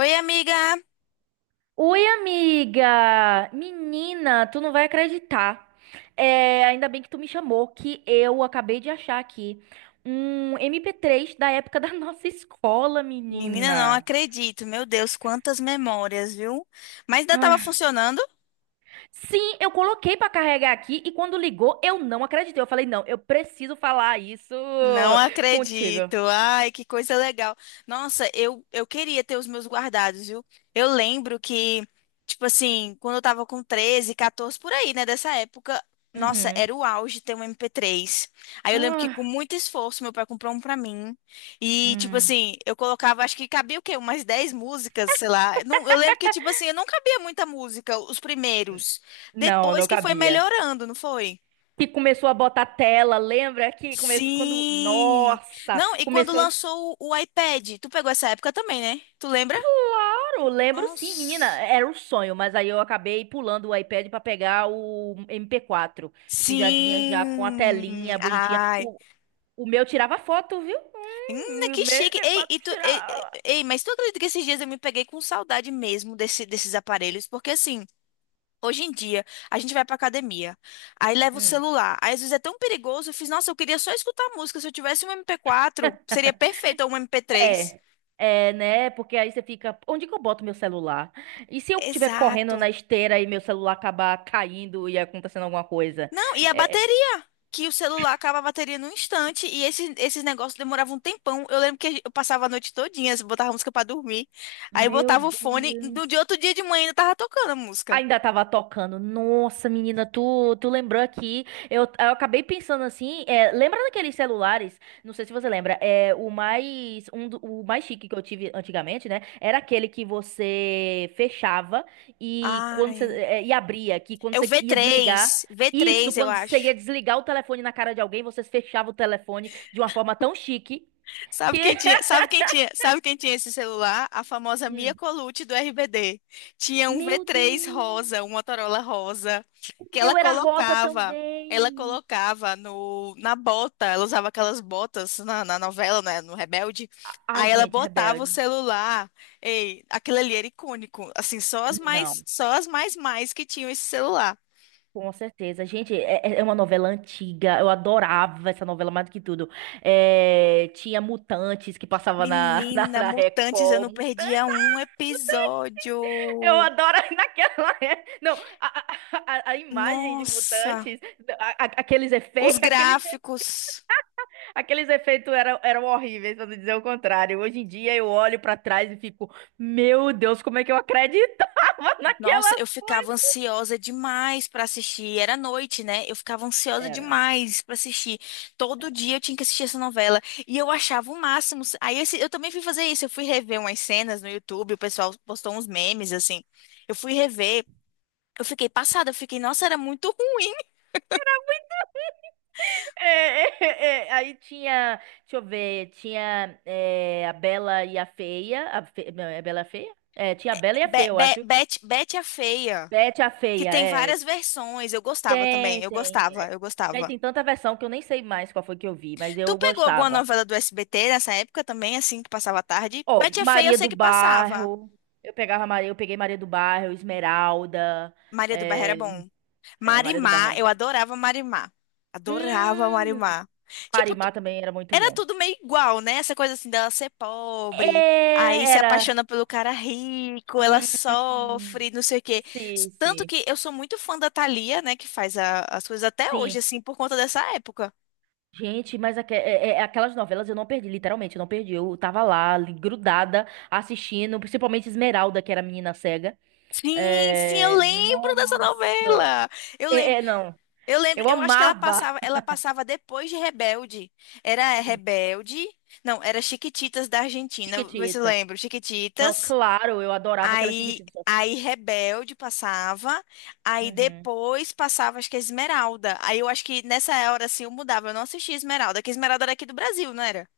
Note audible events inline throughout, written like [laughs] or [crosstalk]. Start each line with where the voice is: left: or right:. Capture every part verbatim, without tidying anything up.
left: Oi, amiga!
right: Oi, amiga! Menina, tu não vai acreditar. É, ainda bem que tu me chamou, que eu acabei de achar aqui um mp três da época da [laughs] nossa escola,
left: Menina, não
right: menina.
left: acredito. Meu Deus, quantas memórias, viu? Mas ainda estava
right: Ai.
left: funcionando?
right: Sim, eu coloquei pra carregar aqui e quando ligou, eu não acreditei. Eu falei, não, eu preciso falar isso
left: Não
right: contigo.
left: acredito. Ai, que coisa legal. Nossa, eu, eu queria ter os meus guardados, viu? Eu lembro que, tipo assim, quando eu tava com treze, catorze, por aí, né, dessa época, nossa,
right: Uhum.
left: era o auge ter um M P três. Aí eu lembro que com
right: Ah,
left: muito esforço meu pai comprou um pra mim. E, tipo
right: hum.
left: assim, eu colocava, acho que cabia o quê? Umas dez músicas, sei lá. Não, eu lembro que, tipo assim, eu não cabia muita música, os
right: n-
left: primeiros.
right: Não,
left: Depois
right: não
left: que foi
right: cabia.
left: melhorando, não foi?
right: Que começou a botar tela, lembra que começou quando,
left: Sim!
right: nossa,
left: Não, e quando
right: começou.
left: lançou o, o iPad, tu pegou essa época também, né? Tu lembra?
right: Claro, lembro sim, menina,
left: Nossa!
right: era um sonho, mas aí eu acabei pulando o iPad pra pegar o M P quatro, que já vinha já com a
left: Sim!
right: telinha bonitinha.
left: Ai!
right: O, o meu tirava foto, viu?
left: Hum,
right: Hum, o meu
left: que chique! Ei,
right: M P quatro
left: e tu, ei, ei,
right: tirava.
left: ei, mas tu acredita que esses dias eu me peguei com saudade mesmo desse, desses aparelhos? Porque assim, hoje em dia, a gente vai pra academia, aí leva o
right: Hum.
left: celular, aí às vezes é tão perigoso, eu fiz, nossa, eu queria só escutar música, se eu tivesse um M P quatro, seria perfeito, ou um M P três.
right: É, é, né? Porque aí você fica, onde que eu boto meu celular? E se eu estiver correndo na
left: Exato.
right: esteira e meu celular acabar caindo e acontecendo alguma coisa?
left: Não, e a
right: É,
left: bateria? Que o celular acaba a bateria num instante e esses, esses negócios demoravam um tempão. Eu lembro que eu passava a noite todinha, assim, botava música pra dormir. Aí
right: meu
left: botava o fone, do
right: Deus.
left: de outro dia de manhã ainda tava tocando a música.
right: Ainda tava tocando. Nossa, menina, tu, tu lembrou aqui. Eu, eu acabei pensando assim. É, lembra daqueles celulares? Não sei se você lembra. É, o mais, um, do- o mais chique que eu tive antigamente, né? Era aquele que você fechava e quando você,
left: Ai,
right: é, e abria, que quando
left: é o
right: você
left: v
right: ia desligar.
left: três, v
right: Isso,
left: três eu
right: quando você ia
left: acho.
right: desligar o telefone na cara de alguém, você fechava o telefone de uma forma tão chique
left: Sabe
right: que.
left: quem tinha,
right: [laughs]
left: sabe quem tinha, sabe quem tinha esse celular? A famosa Mia
right: Hum.
left: Colucci do R B D. Tinha um v
right: Meu
left: três rosa, um
right: Deus!
left: Motorola rosa,
right: O
left: que ela
right: meu era rosa
left: colocava, ela
right: também.
left: colocava no, na bota, ela usava aquelas botas na, na novela, né, no Rebelde.
right: A- Ai,
left: Aí ela
right: gente,
left: botava o
right: rebelde.
left: celular. Ei, aquilo ali era icônico. Assim, só as mais,
right: Não,
left: só as mais mais que tinham esse celular.
right: com certeza. Gente, é, é é uma novela antiga. Eu adorava essa novela mais do que tudo. É, tinha Mutantes que passava na, [laughs] na,
left: Menina,
right: na
left: Mutantes, eu não
right: Record.
left: perdia
right: Mutantes, ah,
left: um
right: Mutantes, eu
left: episódio.
right: adoro [laughs] naquela. é, Não, a, a, a- a imagem de
left: Nossa.
right: Mutantes, a- a- aqueles
left: Os
right: efeitos, [laughs] aqueles,
left: gráficos.
right: aqueles efeitos eram, eram horríveis, pra não dizer o contrário. Hoje em dia eu olho pra trás e fico, meu Deus, como é que eu acreditava [laughs]
left: Nossa,
right: naquelas
left: eu ficava
right: coisas?
left: ansiosa demais para assistir. Era noite, né? Eu ficava ansiosa
right: Era.
left: demais para assistir. Todo dia eu tinha que assistir essa novela. E eu achava o máximo. Aí eu, eu também fui fazer isso. Eu fui rever umas cenas no YouTube. O pessoal postou uns memes, assim. Eu fui rever. Eu fiquei passada. Eu fiquei, nossa, era muito ruim.
right: É, é, é, É. Aí tinha, deixa eu ver, tinha é, a Bela e a Feia, a Fe- não, é a Bela e a Feia? É, tinha a Bela e a
left: Be-
right: Feia, eu
left: Be-
right: acho.
left: Bet, Bet a Feia.
right: Bete a
left: Que
right: Feia,
left: tem
right: é.
left: várias versões. Eu gostava
right: Tem,
left: também. Eu
right: tem.
left: gostava,
right: É,
left: eu
right: daí
left: gostava.
right: tem tanta versão que eu nem sei mais qual foi que eu vi, mas
left: Tu
right: eu
left: pegou alguma
right: gostava.
left: novela do S B T nessa época também, assim, que passava à tarde?
right: Ó,
left: Betty é Feia eu
right: Maria
left: sei
right: do
left: que passava.
right: Bairro, eu pegava Maria, eu peguei Maria do Bairro, Esmeralda,
left: Maria do Bairro era
right: é,
left: bom.
right: é, Maria do Bairro
left: Marimar,
right: era
left: eu
right: bom.
left: adorava Marimar. Adorava
right: Hum,
left: Marimar. Tipo, tu-
right: Marimar também era muito
left: era
right: bom.
left: tudo meio igual, né? Essa coisa assim dela ser
right: É,
left: pobre, aí se
right: era.
left: apaixona pelo cara rico, ela
right: Hum,
left: sofre, não sei o quê. S-
right: sim,
left: Tanto
right: sim.
left: que eu sou muito fã da Thalia, né, que faz a- as coisas até hoje,
right: Sim.
left: assim, por conta dessa época.
right: Gente, mas aque- é- é- é aquelas novelas eu não perdi, literalmente, eu não perdi. Eu tava lá, ali, grudada, assistindo, principalmente Esmeralda, que era a menina cega.
left: Sim, sim, eu
right: É,
left: lembro dessa
right: nossa.
left: novela. Eu
right: É,
left: lembro.
right: é, não.
left: Eu lembro,
right: Eu
left: eu acho que ela
right: amava.
left: passava, ela passava depois de Rebelde. Era
right: Sim,
left: Rebelde, não, era Chiquititas da Argentina, vê se eu
right: Chiquititas.
left: lembro,
right: Não,
left: Chiquititas.
right: claro, eu adorava aquelas
left: Aí,
right: Chiquititas.
left: aí Rebelde passava, aí
right: Uhum.
left: depois passava acho que Esmeralda. Aí eu acho que nessa hora assim eu mudava, eu não assistia Esmeralda, que Esmeralda era aqui do Brasil, não era?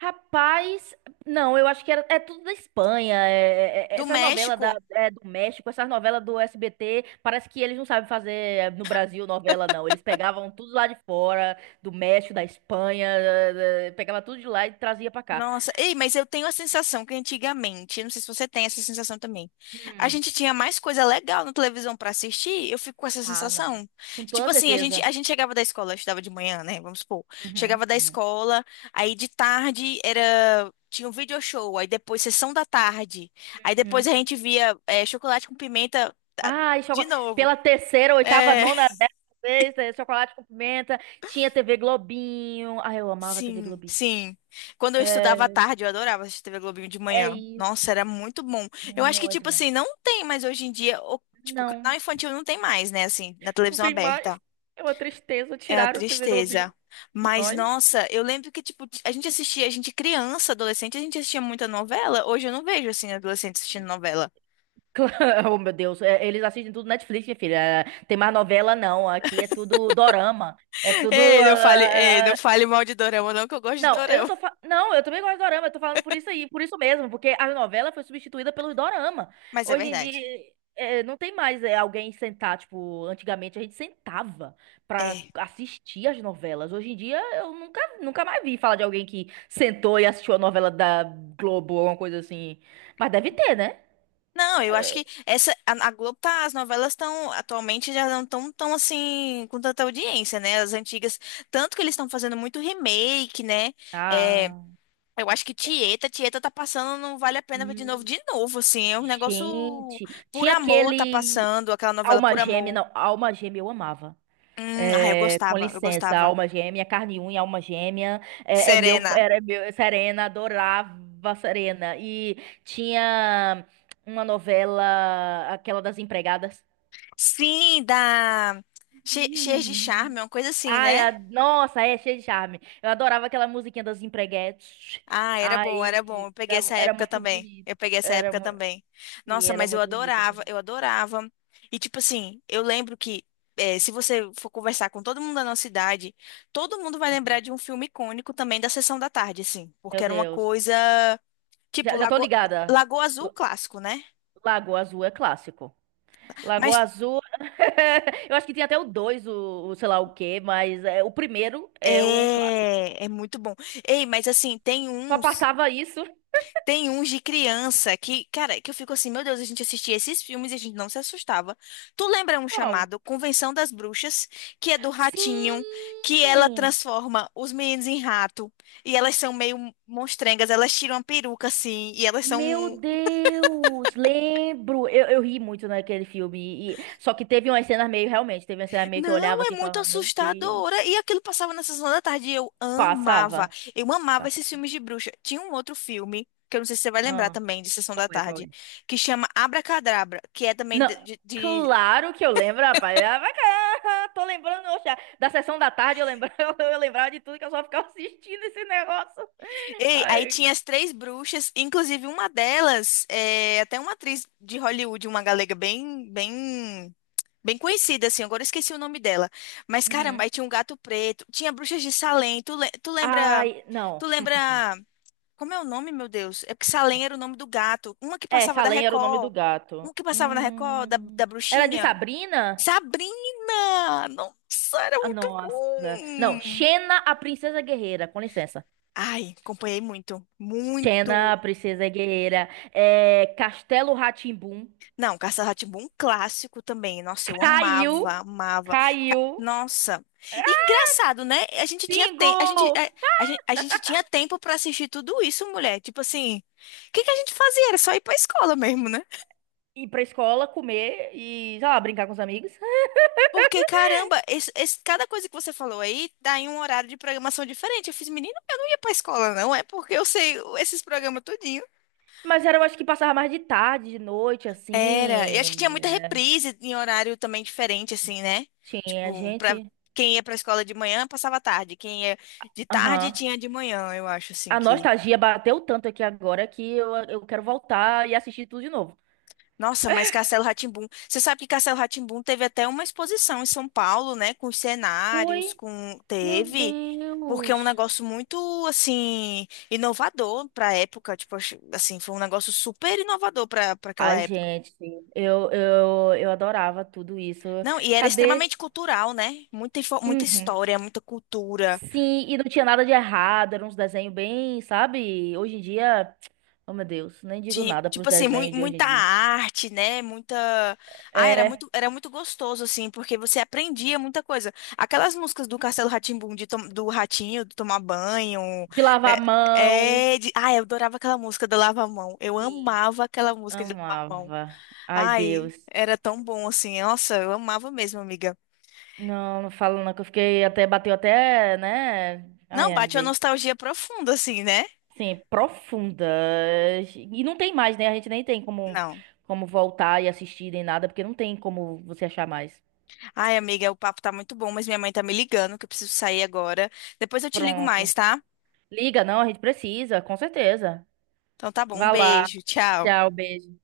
right: Rapaz, não, eu acho que era, é tudo da Espanha, é- é- é-
left: Do
right: essas novelas da,
left: México.
right: é, do México, essas novelas do S B T, parece que eles não sabem fazer eh, no Brasil novela, não. Eles pegavam tudo lá de fora, do México, da Espanha, eh, eh, pegava tudo de lá e trazia pra cá.
left: Nossa, ei, mas eu tenho a sensação que antigamente, não sei se você tem essa sensação também, a
right: Hum,
left: gente tinha mais coisa legal na televisão pra assistir, eu fico com essa
right: ah, não.
left: sensação.
right: Com
left: Tipo
right: toda
left: assim, a gente,
right: certeza.
left: a gente chegava da escola, eu estudava de manhã, né? Vamos supor.
right: Uhum,
left: Chegava da
right: uhum,
left: escola, aí de tarde era. Tinha um video show, aí depois sessão da tarde. Aí depois
right: uhum.
left: a gente via eh, chocolate com pimenta ah,
right: Ah, e
left: de
right: chocolate.
left: novo.
right: Pela terceira, oitava,
left: É,
right: nona, décima vez, eh, chocolate com pimenta, tinha T V Globinho. Ah, eu amava T V
left: sim,
right: Globinho.
left: sim. Quando eu estudava à
right: É,
left: tarde, eu adorava assistir T V Globinho de
right: é
left: manhã.
right: isso.
left: Nossa, era muito bom. Eu acho que,
right: Muito
left: tipo
right: bom.
left: assim, não tem mais hoje em dia, o- tipo,
right: Não.
left: canal infantil não tem mais, né, assim, na
right: Não
left: televisão
right: tem mais.
left: aberta.
right: É uma tristeza.
left: É uma
right: Tiraram o T V Globinho
left: tristeza.
right: de
left: Mas,
right: nós.
left: nossa, eu lembro que, tipo, a gente assistia, a gente criança, adolescente, a gente assistia muita novela. Hoje eu não vejo, assim, adolescente assistindo novela.
right: [laughs] Oh, meu Deus. É, eles assistem tudo Netflix, minha filha. É, tem mais novela, não. Aqui é tudo dorama. É
left: [laughs]
right: tudo.
left: Ei, não fale, ei, não
right: ah,
left: fale mal de dorama, não, que eu gosto de
right: Não, eu não
left: dorama.
right: tô fa... Não, eu também gosto de dorama, eu tô falando por isso aí, por isso mesmo, porque a novela foi substituída pelo dorama.
left: Mas é
right: Hoje em
left: verdade.
right: dia, é, não tem mais é, alguém sentar, tipo, antigamente a gente sentava pra
left: É.
right: assistir as novelas. Hoje em dia, eu nunca, nunca mais vi falar de alguém que sentou e assistiu a novela da Globo ou alguma coisa assim. Mas deve ter, né?
left: Não, eu acho que essa a, a Globo tá, as novelas estão atualmente já não estão tão tão, assim com tanta audiência, né? As antigas, tanto que eles estão fazendo muito remake, né? É,
right: Ah.
left: eu acho que
right: é,
left: Tieta, Tieta tá passando, não vale a pena ver de novo,
right: Hum,
left: de novo, assim, é um negócio
right: gente,
left: por
right: tinha
left: amor tá
right: aquele
left: passando, aquela novela
right: Alma
left: por
right: Gêmea,
left: amor.
right: não, Alma Gêmea eu amava.
left: Hum, ah, eu
right: Com
left: gostava, eu
right: licença,
left: gostava.
right: alma gêmea, carne e unha, alma gêmea, é, é meu,
left: Serena.
right: era meu, Serena, adorava Serena. E tinha uma novela, aquela das empregadas.
left: Sim, da Che- Cheia de
right: Hum.
left: Charme, uma coisa assim,
right: Ai,
left: né?
right: a- nossa, é cheio de charme. Eu adorava aquela musiquinha das empreguetes.
left: Ah, era bom, era bom.
right: Ai,
left: Eu peguei
right: era,
left: essa
right: era
left: época
right: muito
left: também.
right: bonito.
left: Eu peguei essa
right: Era,
left: época
right: mu-
left: também.
right: e
left: Nossa,
right: era
left: mas eu
right: muito bonito. Assim.
left: adorava, eu adorava. E tipo assim, eu lembro que eh, se você for conversar com todo mundo da nossa idade, todo mundo vai lembrar
right: Uhum.
left: de um filme icônico também da Sessão da Tarde, assim,
right: Meu
left: porque era uma
right: Deus.
left: coisa tipo
right: Já, já tô
left: Lago...
right: ligada.
left: Lagoa Azul clássico, né?
right: Lagoa Azul é clássico. Lagoa
left: Mas
right: Azul. [laughs] Eu acho que tinha até o dois, o, o sei lá o quê, mas é, o primeiro é o clássico.
left: é, é muito bom. Ei, mas assim, tem
right: Só
left: uns
right: passava isso.
left: tem uns de criança que, cara, que eu fico assim, meu Deus, a gente assistia esses filmes e a gente não se assustava. Tu lembra um
right: Qual?
left: chamado Convenção das Bruxas, que é do ratinho, que ela
right: Sim!
left: transforma os meninos em rato, e elas são meio monstrengas, elas tiram a peruca assim, e elas são.
right: Meu
left: Um
right: Deus, lembro. Eu, eu ri muito naquele filme. E- só que teve umas cenas meio, realmente, teve uma cena meio que eu olhava
left: Não, é
right: assim e
left: muito
right: falava, meu Deus.
left: assustadora. E aquilo passava na sessão da tarde e eu amava.
right: Passava.
left: Eu amava esses
right: Passava.
left: filmes de bruxa. Tinha um outro filme. Que eu não sei se você vai lembrar
right: Ah,
left: também, de Sessão
right: qual
left: da
right: é, qual é?
left: Tarde, que chama Abracadabra, que é também
right: Não,
left: de, de- de
right: claro que eu lembro, rapaz. Ah, vai cá, [laughs] tô lembrando, oxa, da sessão da tarde eu lembrava, [laughs] eu lembrava de tudo que eu só ficava assistindo esse negócio.
left: Ei, aí
right: Ai,
left: tinha as três bruxas, inclusive uma delas, é, até uma atriz de Hollywood, uma galega bem, bem, bem conhecida, assim, agora eu esqueci o nome dela. Mas caramba,
right: uhum.
left: aí tinha um gato preto, tinha bruxas de Salem, tu, le- tu lembra,
right: Ai,
left: tu
right: não. [laughs]
left: lembra, como é o nome, meu Deus? É porque Salem era o nome do gato, uma que
right: É,
left: passava da
right: Salem era o nome do
left: Record,
right: gato.
left: uma que passava na Record, da,
right: Hum,
left: da
right: era de
left: bruxinha,
right: Sabrina?
left: Sabrina! Nossa, era
right: Ah,
left: muito
right: nossa. Não,
left: bom!
right: Xena, a Princesa Guerreira. Com licença.
left: Ai, acompanhei muito,
right: Xena,
left: muito.
right: a Princesa Guerreira. É, Castelo rá.
left: Não, Castelo rá clássico também. Nossa, eu amava,
right: Caiu.
left: amava. Ca-
right: Caiu.
left: Nossa. E engraçado, né? A gente tinha tem,
right: Pingu!
left: a gente, a, a gente, a gente tinha tempo pra assistir tudo isso, mulher. Tipo assim, o que que a gente fazia? Era só ir pra escola mesmo, né?
right: Ir pra escola, comer e, sei lá, brincar com os amigos.
left: Porque, caramba, esse, esse- cada coisa que você falou aí tá em um horário de programação diferente. Eu fiz, menino, eu não ia pra escola, não. É porque eu sei esses programas tudinho.
right: Mas era, eu acho que passava mais de tarde, de noite,
left: Era. Eu acho que tinha
right: assim.
left: muita reprise em horário também diferente, assim, né?
right: Tinha
left: Tipo, pra
right: gente.
left: quem ia pra escola de manhã, passava a tarde. Quem ia de tarde,
right: Aham.
left: tinha de manhã, eu acho, assim,
right: A
left: que...
right: nostalgia bateu tanto aqui agora que eu, eu quero voltar e assistir tudo de novo.
left: Nossa, mas Castelo rá tim. Você sabe que Castelo rá tim teve até uma exposição em São Paulo, né? Com os cenários,
right: Foi,
left: com...
right: meu
left: Teve... Porque é um
right: Deus.
left: negócio muito, assim, inovador para a época. Tipo, acho- assim, foi um negócio super inovador para para aquela
right: Ai,
left: época.
right: gente, eu, eu, eu adorava tudo isso.
left: Não, e era
right: Cadê?
left: extremamente cultural, né? Muita, info- muita
right: Uhum.
left: história, muita cultura.
right: Sim, e não tinha nada de errado, era uns desenhos bem, sabe? Hoje em dia, oh meu Deus, nem digo
left: Ti-
right: nada pros
left: Tipo assim, mui-
right: desenhos de hoje em
left: muita
right: dia.
left: arte, né? Muita. Ah, era muito,
right: É,
left: era muito gostoso, assim, porque você aprendia muita coisa. Aquelas músicas do Castelo rá tim do Ratinho, do Tomar Banho.
right: de lavar a mão.
left: É, é de... Ah, eu adorava aquela música do Lava a Mão. Eu
right: Sim.
left: amava aquela música de Lava a Mão.
right: Amava. Ai,
left: Ai,
right: Deus.
left: era tão bom, assim. Nossa, eu amava mesmo, amiga.
right: Não, não falo não, que eu fiquei até, bateu até, né?
left: Não,
right: Ai, ai,
left: bate uma
right: gente.
left: nostalgia profunda, assim, né?
right: Sim, profunda. E não tem mais, né? A gente nem tem como,
left: Não.
right: como voltar e assistir nem nada, porque não tem como você achar mais.
left: Ai, amiga, o papo tá muito bom, mas minha mãe tá me ligando, que eu preciso sair agora. Depois eu te ligo
right: Pronto.
left: mais, tá?
right: Liga, não, a gente precisa, com certeza.
left: Então tá bom, um
right: Vá lá.
left: beijo, tchau.
right: Tchau, beijo.